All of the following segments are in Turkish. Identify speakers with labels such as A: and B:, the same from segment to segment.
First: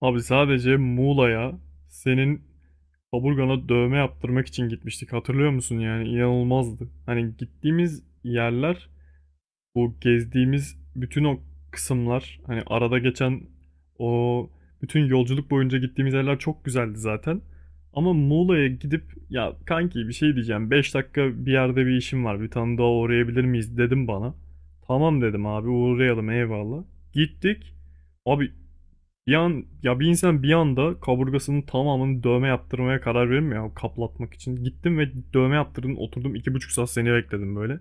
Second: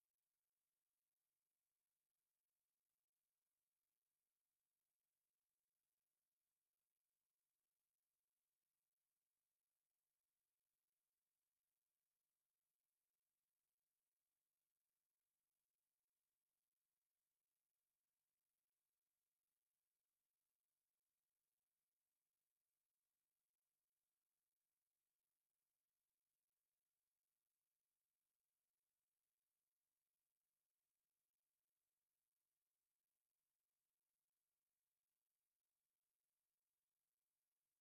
A: Abi sadece Muğla'ya senin kaburgana dövme yaptırmak için gitmiştik. Hatırlıyor musun yani? İnanılmazdı. Hani gittiğimiz yerler, bu gezdiğimiz bütün o kısımlar, hani arada geçen o bütün yolculuk boyunca gittiğimiz yerler çok güzeldi zaten. Ama Muğla'ya gidip ya kanki bir şey diyeceğim. Beş dakika bir yerde bir işim var. Bir tane daha uğrayabilir miyiz dedim bana. Tamam dedim abi uğrayalım, eyvallah. Gittik. Abi bir an, ya bir insan bir anda kaburgasının tamamını dövme yaptırmaya karar verir mi ya, kaplatmak için? Gittim ve dövme yaptırdım, oturdum iki buçuk saat seni bekledim böyle.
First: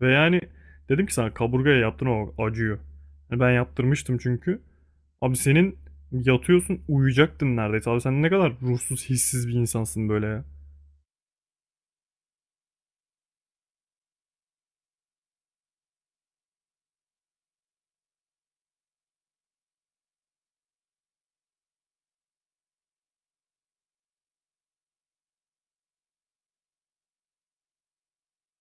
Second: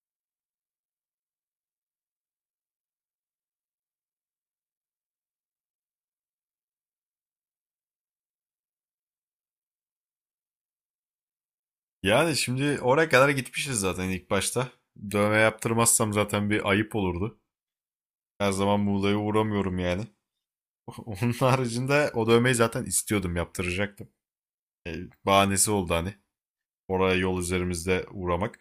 A: Ve yani dedim ki sana kaburgaya yaptırma bak, acıyor. Yani ben yaptırmıştım çünkü. Abi senin yatıyorsun, uyuyacaktın neredeyse. Abi sen ne kadar ruhsuz, hissiz bir insansın böyle ya.
B: Yani şimdi oraya kadar gitmişiz zaten ilk başta. Dövme yaptırmazsam zaten bir ayıp olurdu. Her zaman Muğla'ya uğramıyorum yani. Onun haricinde o dövmeyi zaten istiyordum, yaptıracaktım. E, bahanesi oldu hani. Oraya yol üzerimizde uğramak.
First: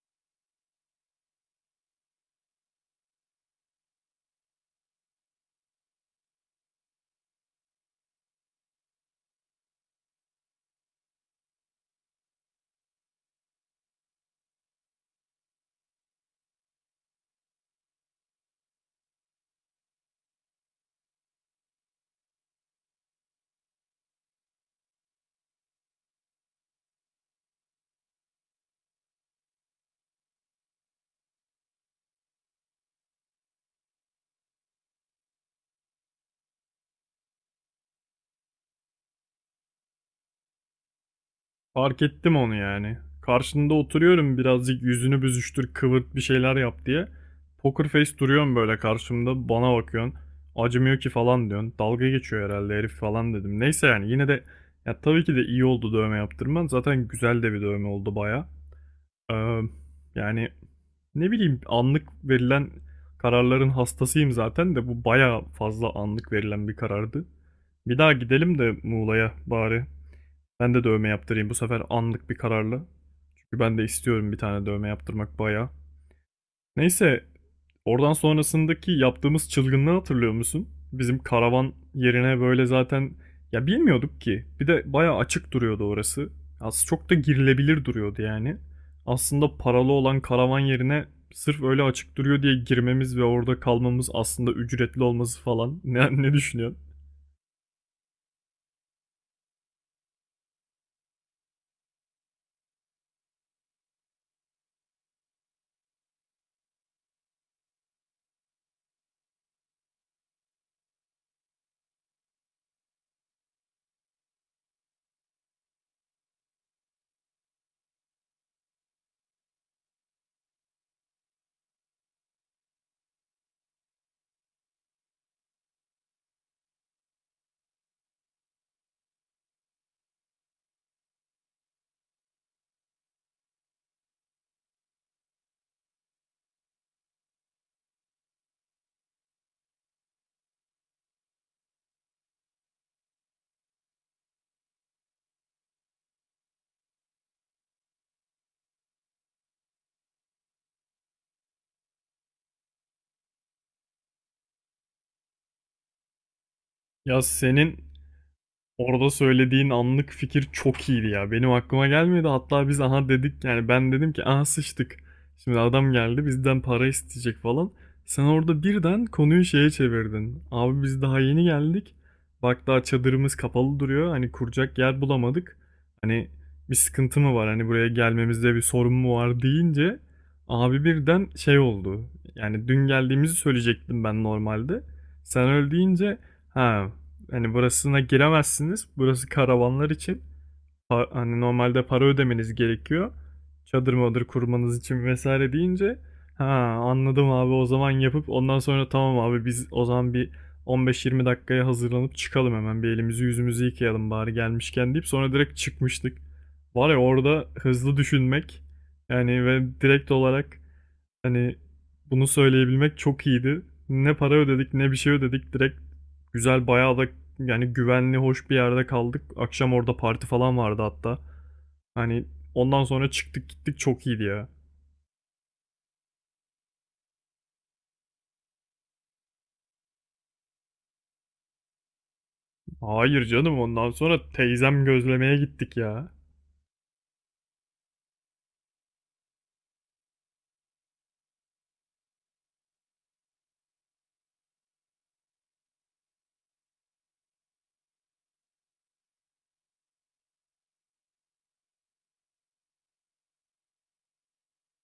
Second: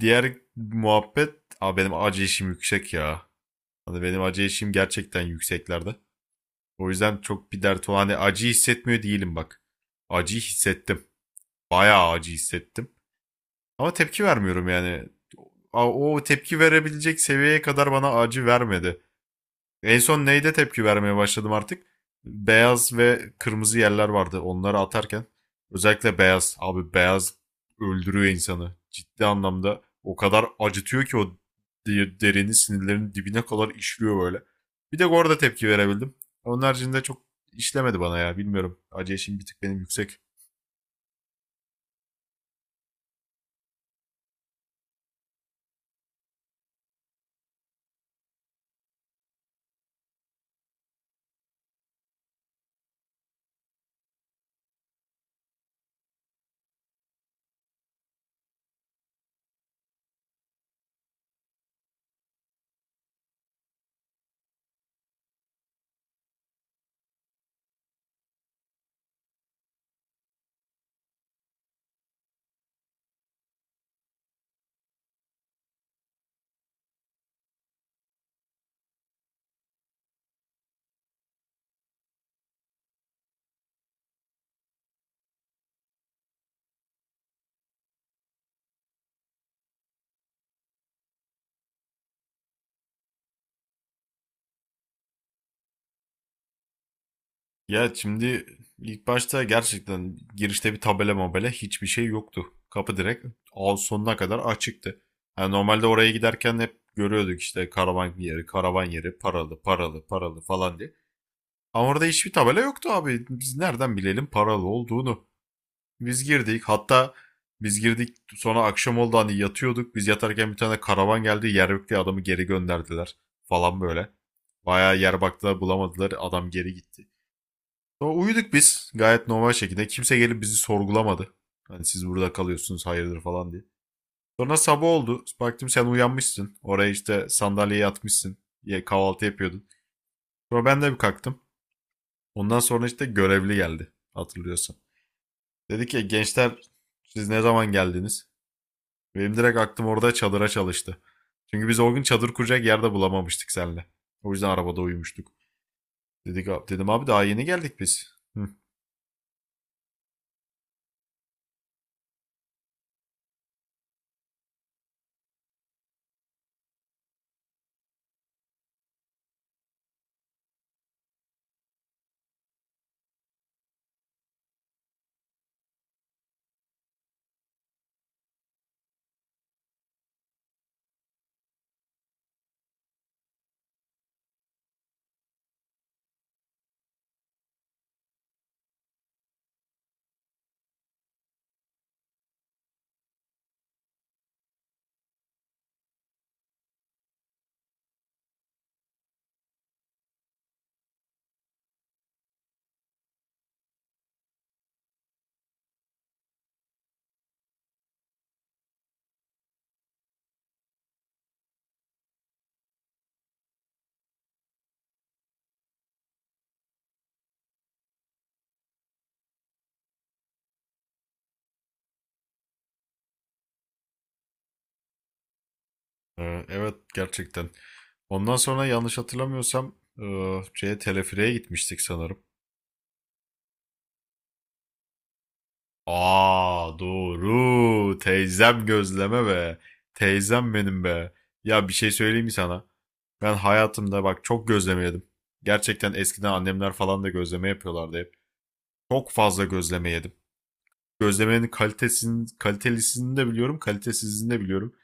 B: Diğer muhabbet, aa, benim acı işim yüksek ya. Hani benim acı işim gerçekten yükseklerde. O yüzden çok bir dert olan hani acı hissetmiyor değilim bak. Acı hissettim. Bayağı acı hissettim. Ama tepki vermiyorum yani. O tepki verebilecek seviyeye kadar bana acı vermedi. En son neyde tepki vermeye başladım artık? Beyaz ve kırmızı yerler vardı onları atarken. Özellikle beyaz. Abi beyaz öldürüyor insanı. Ciddi anlamda o kadar acıtıyor ki o derini sinirlerin dibine kadar işliyor böyle. Bir de orada tepki verebildim. Onun haricinde çok işlemedi bana ya bilmiyorum. Acı eşiğim bir tık benim yüksek.
A: Fark ettim onu yani. Karşında oturuyorum, birazcık yüzünü büzüştür, kıvırt, bir şeyler yap diye. Poker face duruyorsun böyle karşımda, bana bakıyorsun. Acımıyor ki falan diyorsun. Dalga geçiyor herhalde herif falan dedim. Neyse, yani yine de ya tabii ki de iyi oldu dövme yaptırman. Zaten güzel de bir dövme oldu baya. Ee, yani ne bileyim, anlık verilen kararların hastasıyım zaten de bu baya fazla anlık verilen bir karardı. Bir daha gidelim de Muğla'ya bari. Ben de dövme yaptırayım bu sefer, anlık bir kararla. Çünkü ben de istiyorum bir tane dövme yaptırmak bayağı. Neyse, oradan sonrasındaki yaptığımız çılgınlığı hatırlıyor musun? Bizim karavan yerine böyle zaten ya bilmiyorduk ki. Bir de bayağı açık duruyordu orası. Aslında çok da girilebilir duruyordu yani. Aslında paralı olan karavan yerine sırf öyle açık duruyor diye girmemiz ve orada kalmamız, aslında ücretli olması falan. Ne düşünüyorsun?
B: Ya şimdi ilk başta gerçekten girişte bir tabela mabela hiçbir şey yoktu. Kapı direkt ağ sonuna kadar açıktı. Yani normalde oraya giderken hep görüyorduk işte karavan yeri, karavan yeri, paralı, paralı, paralı falan diye. Ama orada hiçbir tabela yoktu abi. Biz nereden bilelim paralı olduğunu? Biz girdik. Hatta biz girdik sonra akşam oldu hani yatıyorduk. Biz yatarken bir tane karavan geldi. Yer yok diye adamı geri gönderdiler falan böyle. Bayağı yer baktılar bulamadılar. Adam geri gitti. Sonra uyuduk biz gayet normal şekilde. Kimse gelip bizi sorgulamadı. Hani siz burada kalıyorsunuz hayırdır falan diye. Sonra sabah oldu. Baktım sen uyanmışsın. Oraya işte sandalyeye yatmışsın. Kahvaltı yapıyordun. Sonra ben de bir kalktım. Ondan sonra işte görevli geldi. Hatırlıyorsan. Dedi ki gençler siz ne zaman geldiniz? Benim direkt aklım orada çadıra çalıştı. Çünkü biz o gün çadır kuracak yerde bulamamıştık seninle. O yüzden arabada uyumuştuk. Dedim abi
A: Ya
B: daha yeni
A: senin
B: geldik biz. Hı.
A: orada söylediğin anlık fikir çok iyiydi ya. Benim aklıma gelmedi. Hatta biz aha dedik, yani ben dedim ki aha sıçtık. Şimdi adam geldi bizden para isteyecek falan. Sen orada birden konuyu şeye çevirdin. Abi biz daha yeni geldik. Bak daha çadırımız kapalı duruyor. Hani kuracak yer bulamadık. Hani bir sıkıntı mı var? Hani buraya gelmemizde bir sorun mu var deyince abi birden şey oldu. Yani dün geldiğimizi söyleyecektim ben normalde. Sen öyle deyince, ha, hani burasına giremezsiniz. Burası karavanlar için. Hani normalde para ödemeniz gerekiyor. Çadır madır kurmanız için vesaire deyince, ha, anladım abi, o zaman yapıp ondan sonra tamam abi biz o zaman bir 15-20 dakikaya hazırlanıp çıkalım, hemen bir elimizi yüzümüzü yıkayalım bari gelmişken deyip sonra direkt çıkmıştık. Var ya, orada hızlı düşünmek yani ve direkt olarak hani bunu söyleyebilmek çok iyiydi. Ne para ödedik ne bir şey ödedik. Direkt güzel, bayağı da yani güvenli, hoş bir yerde kaldık. Akşam orada parti falan vardı hatta. Hani ondan sonra çıktık gittik, çok iyiydi ya.
B: Evet gerçekten. Ondan sonra yanlış hatırlamıyorsam e, şeye telefireye gitmiştik sanırım.
A: Hayır canım, ondan sonra teyzem gözlemeye gittik ya.
B: Aa doğru. Teyzem gözleme be. Teyzem benim be. Ya bir şey söyleyeyim mi sana? Ben hayatımda bak çok gözleme yedim. Gerçekten eskiden annemler falan da gözleme yapıyorlardı hep. Çok fazla gözleme yedim. Gözlemenin kalitesini, kalitelisini de biliyorum, kalitesizini de biliyorum.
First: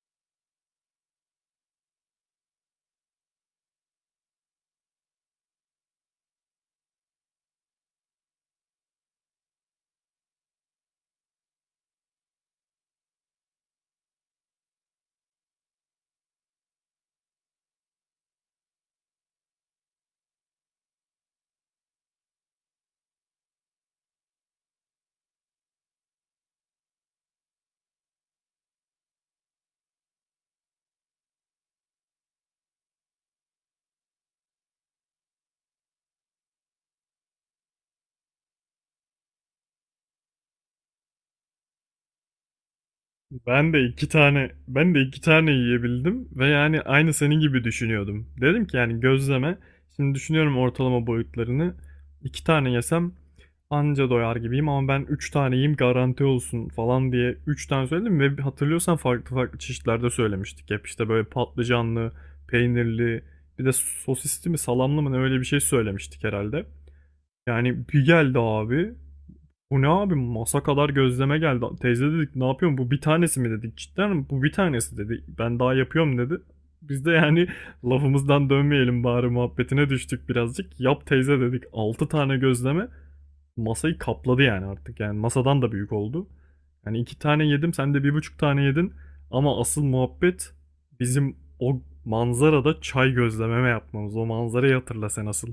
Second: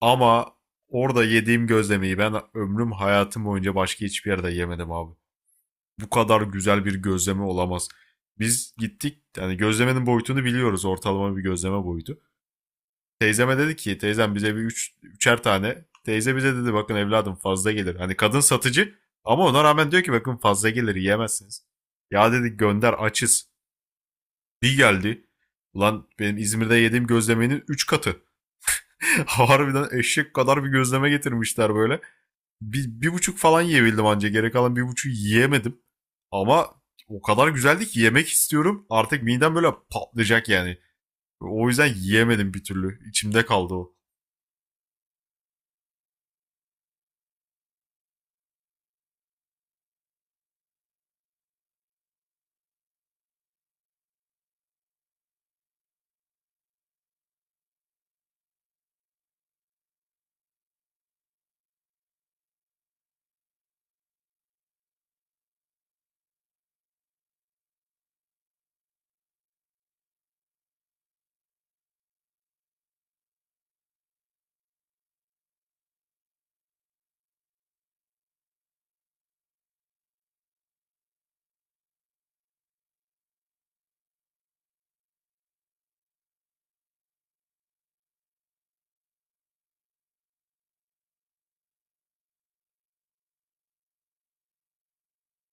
B: Ama orada yediğim gözlemeyi ben ömrüm hayatım boyunca başka hiçbir yerde yemedim abi. Bu kadar güzel bir gözleme olamaz. Biz gittik yani gözlemenin boyutunu biliyoruz ortalama bir gözleme boyutu. Teyzeme dedi ki teyzem bize üçer tane. Teyze bize dedi bakın evladım fazla gelir. Hani kadın satıcı ama ona rağmen diyor ki bakın fazla gelir yiyemezsiniz. Ya dedi gönder açız. Bir geldi. Ulan benim İzmir'de yediğim gözlemenin 3 katı. Harbiden eşek kadar bir gözleme getirmişler böyle. Bir, bir buçuk falan yiyebildim anca. Geri kalan bir buçuk yiyemedim. Ama o kadar güzeldi ki yemek istiyorum. Artık midem böyle patlayacak yani. O yüzden yiyemedim bir türlü. İçimde
A: Ben
B: kaldı
A: de
B: o.
A: iki tane ben de iki tane yiyebildim ve yani aynı senin gibi düşünüyordum. Dedim ki yani gözleme. Şimdi düşünüyorum ortalama boyutlarını. İki tane yesem anca doyar gibiyim ama ben üç tane yiyeyim garanti olsun falan diye üç tane söyledim ve hatırlıyorsan farklı farklı çeşitlerde söylemiştik. Hep işte böyle patlıcanlı, peynirli, bir de sosisli mi salamlı mı ne öyle bir şey söylemiştik herhalde. Yani bir geldi abi. Bu ne abi, masa kadar gözleme geldi. Teyze dedik ne yapıyorsun, bu bir tanesi mi dedik. Cidden mi? Bu bir tanesi dedi. Ben daha yapıyorum dedi. Biz de yani lafımızdan dönmeyelim bari muhabbetine düştük birazcık. Yap teyze dedik, 6 tane gözleme masayı kapladı yani artık. Yani masadan da büyük oldu. Yani 2 tane yedim, sen de bir buçuk tane yedin. Ama asıl muhabbet bizim o manzarada çay, gözlememe yapmamız. O manzarayı hatırla sen asıl.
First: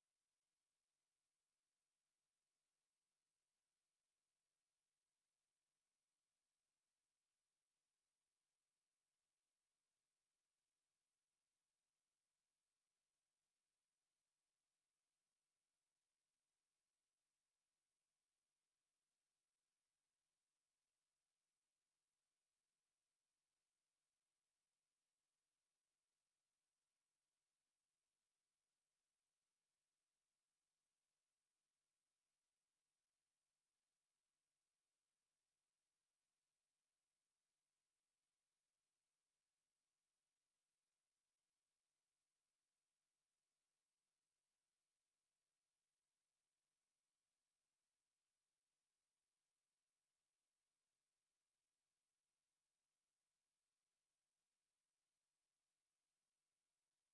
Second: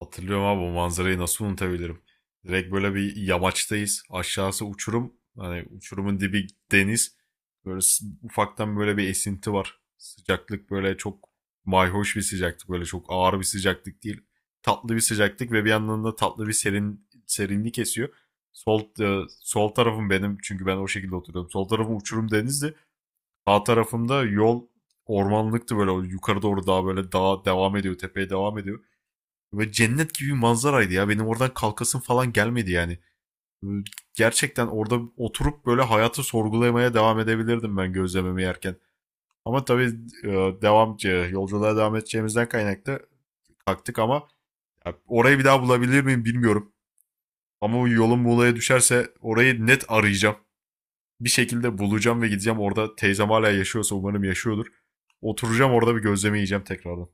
B: Hatırlıyorum abi bu manzarayı nasıl unutabilirim. Direkt böyle bir yamaçtayız. Aşağısı uçurum. Hani uçurumun dibi deniz. Böyle ufaktan böyle bir esinti var. Sıcaklık böyle çok mayhoş bir sıcaklık. Böyle çok ağır bir sıcaklık değil. Tatlı bir sıcaklık ve bir yandan da tatlı bir serin serinlik esiyor. Sol tarafım benim çünkü ben o şekilde oturuyorum. Sol tarafım uçurum denizdi. Sağ tarafımda yol ormanlıktı böyle yukarı doğru daha böyle dağa devam ediyor, tepeye devam ediyor. Böyle cennet gibi bir manzaraydı ya. Benim oradan kalkasım falan gelmedi yani. Gerçekten orada oturup böyle hayatı sorgulamaya devam edebilirdim ben gözlememi yerken. Ama tabii e, yolculuğa devam edeceğimizden kaynaklı kalktık ama ya, orayı bir daha bulabilir miyim bilmiyorum. Ama o yolum Muğla'ya düşerse orayı net arayacağım. Bir şekilde bulacağım ve gideceğim orada. Teyzem hala yaşıyorsa umarım yaşıyordur. Oturacağım orada bir gözleme yiyeceğim tekrardan.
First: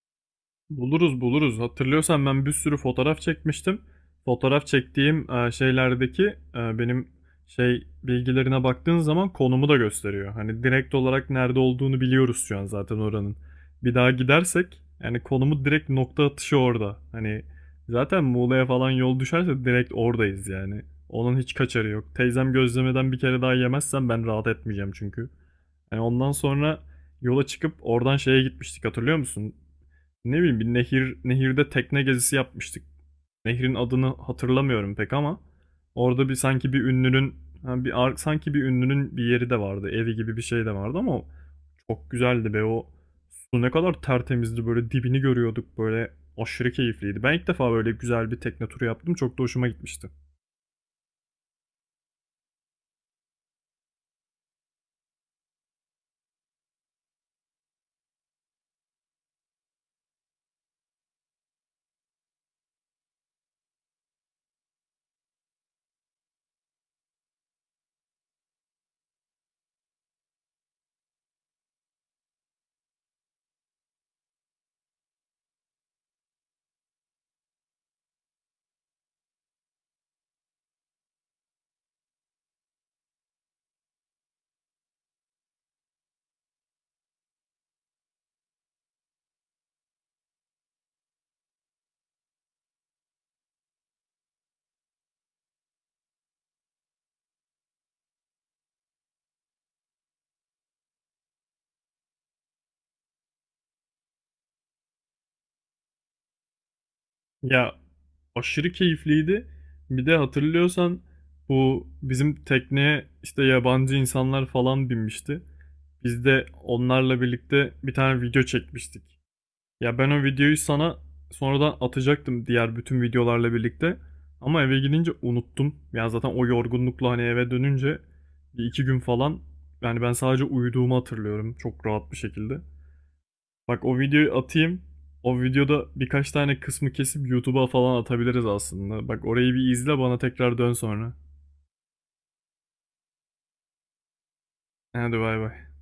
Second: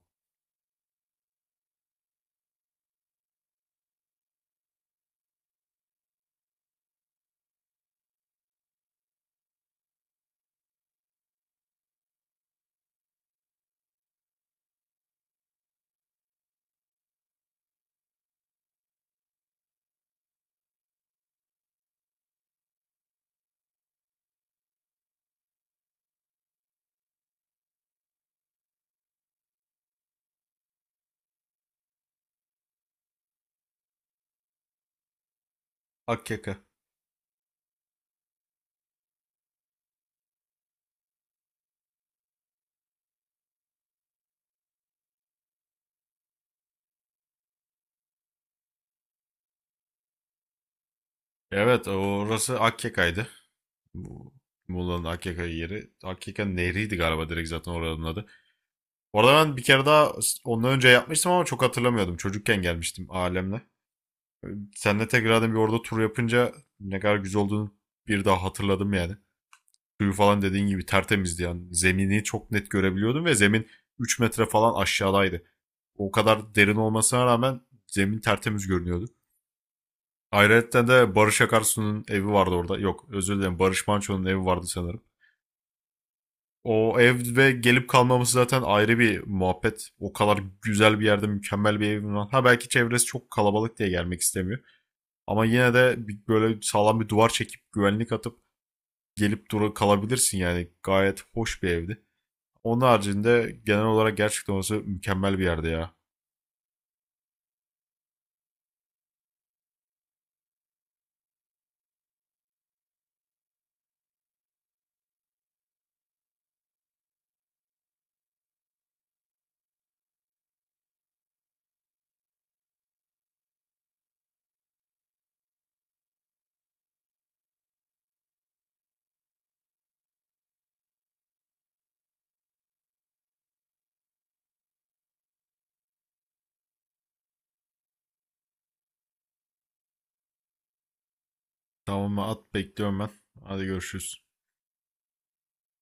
A: Buluruz buluruz. Hatırlıyorsan ben bir sürü fotoğraf çekmiştim. Fotoğraf çektiğim şeylerdeki benim şey bilgilerine baktığın zaman konumu da gösteriyor. Hani direkt olarak nerede olduğunu biliyoruz şu an zaten oranın. Bir daha gidersek yani konumu direkt nokta atışı orada. Hani zaten Muğla'ya falan yol düşerse direkt oradayız yani. Onun hiç kaçarı yok. Teyzem gözlemeden bir kere daha yemezsem ben rahat etmeyeceğim çünkü. Yani ondan sonra yola çıkıp oradan şeye gitmiştik, hatırlıyor musun? Ne bileyim, bir nehir, nehirde tekne gezisi yapmıştık. Nehrin adını hatırlamıyorum pek ama orada bir
B: Akyaka.
A: sanki bir ünlünün, ha, sanki bir ünlünün bir yeri de vardı. Evi gibi bir şey de vardı ama çok güzeldi be, o su ne kadar tertemizdi böyle, dibini görüyorduk böyle, aşırı keyifliydi. Ben ilk defa böyle güzel bir tekne turu yaptım. Çok da hoşuma gitmişti.
B: Evet orası Akyaka'ydı. Bu- Muğla'nın Akyaka yeri. Akyaka nehriydi galiba direkt zaten oranın adı. Orada ben bir kere daha ondan önce yapmıştım ama çok hatırlamıyordum. Çocukken gelmiştim ailemle. Seninle tekrardan bir orada tur yapınca ne kadar güzel olduğunu bir daha hatırladım yani. Suyu falan dediğin gibi tertemizdi yani. Zemini çok net görebiliyordum ve zemin 3 metre falan aşağıdaydı. O kadar derin olmasına rağmen zemin tertemiz görünüyordu. Ayrıca de Barış Akarsu'nun evi vardı orada. Yok özür dilerim Barış Manço'nun evi vardı sanırım. O ev ve gelip kalmaması zaten ayrı bir muhabbet. O kadar güzel bir yerde mükemmel bir evim var. Ha belki çevresi çok kalabalık diye gelmek istemiyor. Ama yine de böyle sağlam bir duvar çekip güvenlik atıp gelip dura kalabilirsin yani. Gayet hoş bir evdi. Onun haricinde genel olarak gerçekten orası mükemmel bir yerde ya.
A: Ya, aşırı keyifliydi. Bir de hatırlıyorsan bu bizim tekneye işte yabancı insanlar falan binmişti. Biz de onlarla birlikte bir tane video çekmiştik. Ya ben o videoyu sana sonradan atacaktım diğer bütün videolarla birlikte. Ama eve gidince unuttum. Yani zaten o yorgunlukla hani eve dönünce bir iki gün falan, yani ben sadece uyuduğumu hatırlıyorum çok rahat bir şekilde. Bak, o videoyu atayım. O videoda birkaç tane kısmı kesip YouTube'a falan atabiliriz aslında. Bak orayı bir izle, bana tekrar dön sonra.
B: Tamam mı? At bekliyorum ben. Hadi görüşürüz.
A: Hadi bay bay.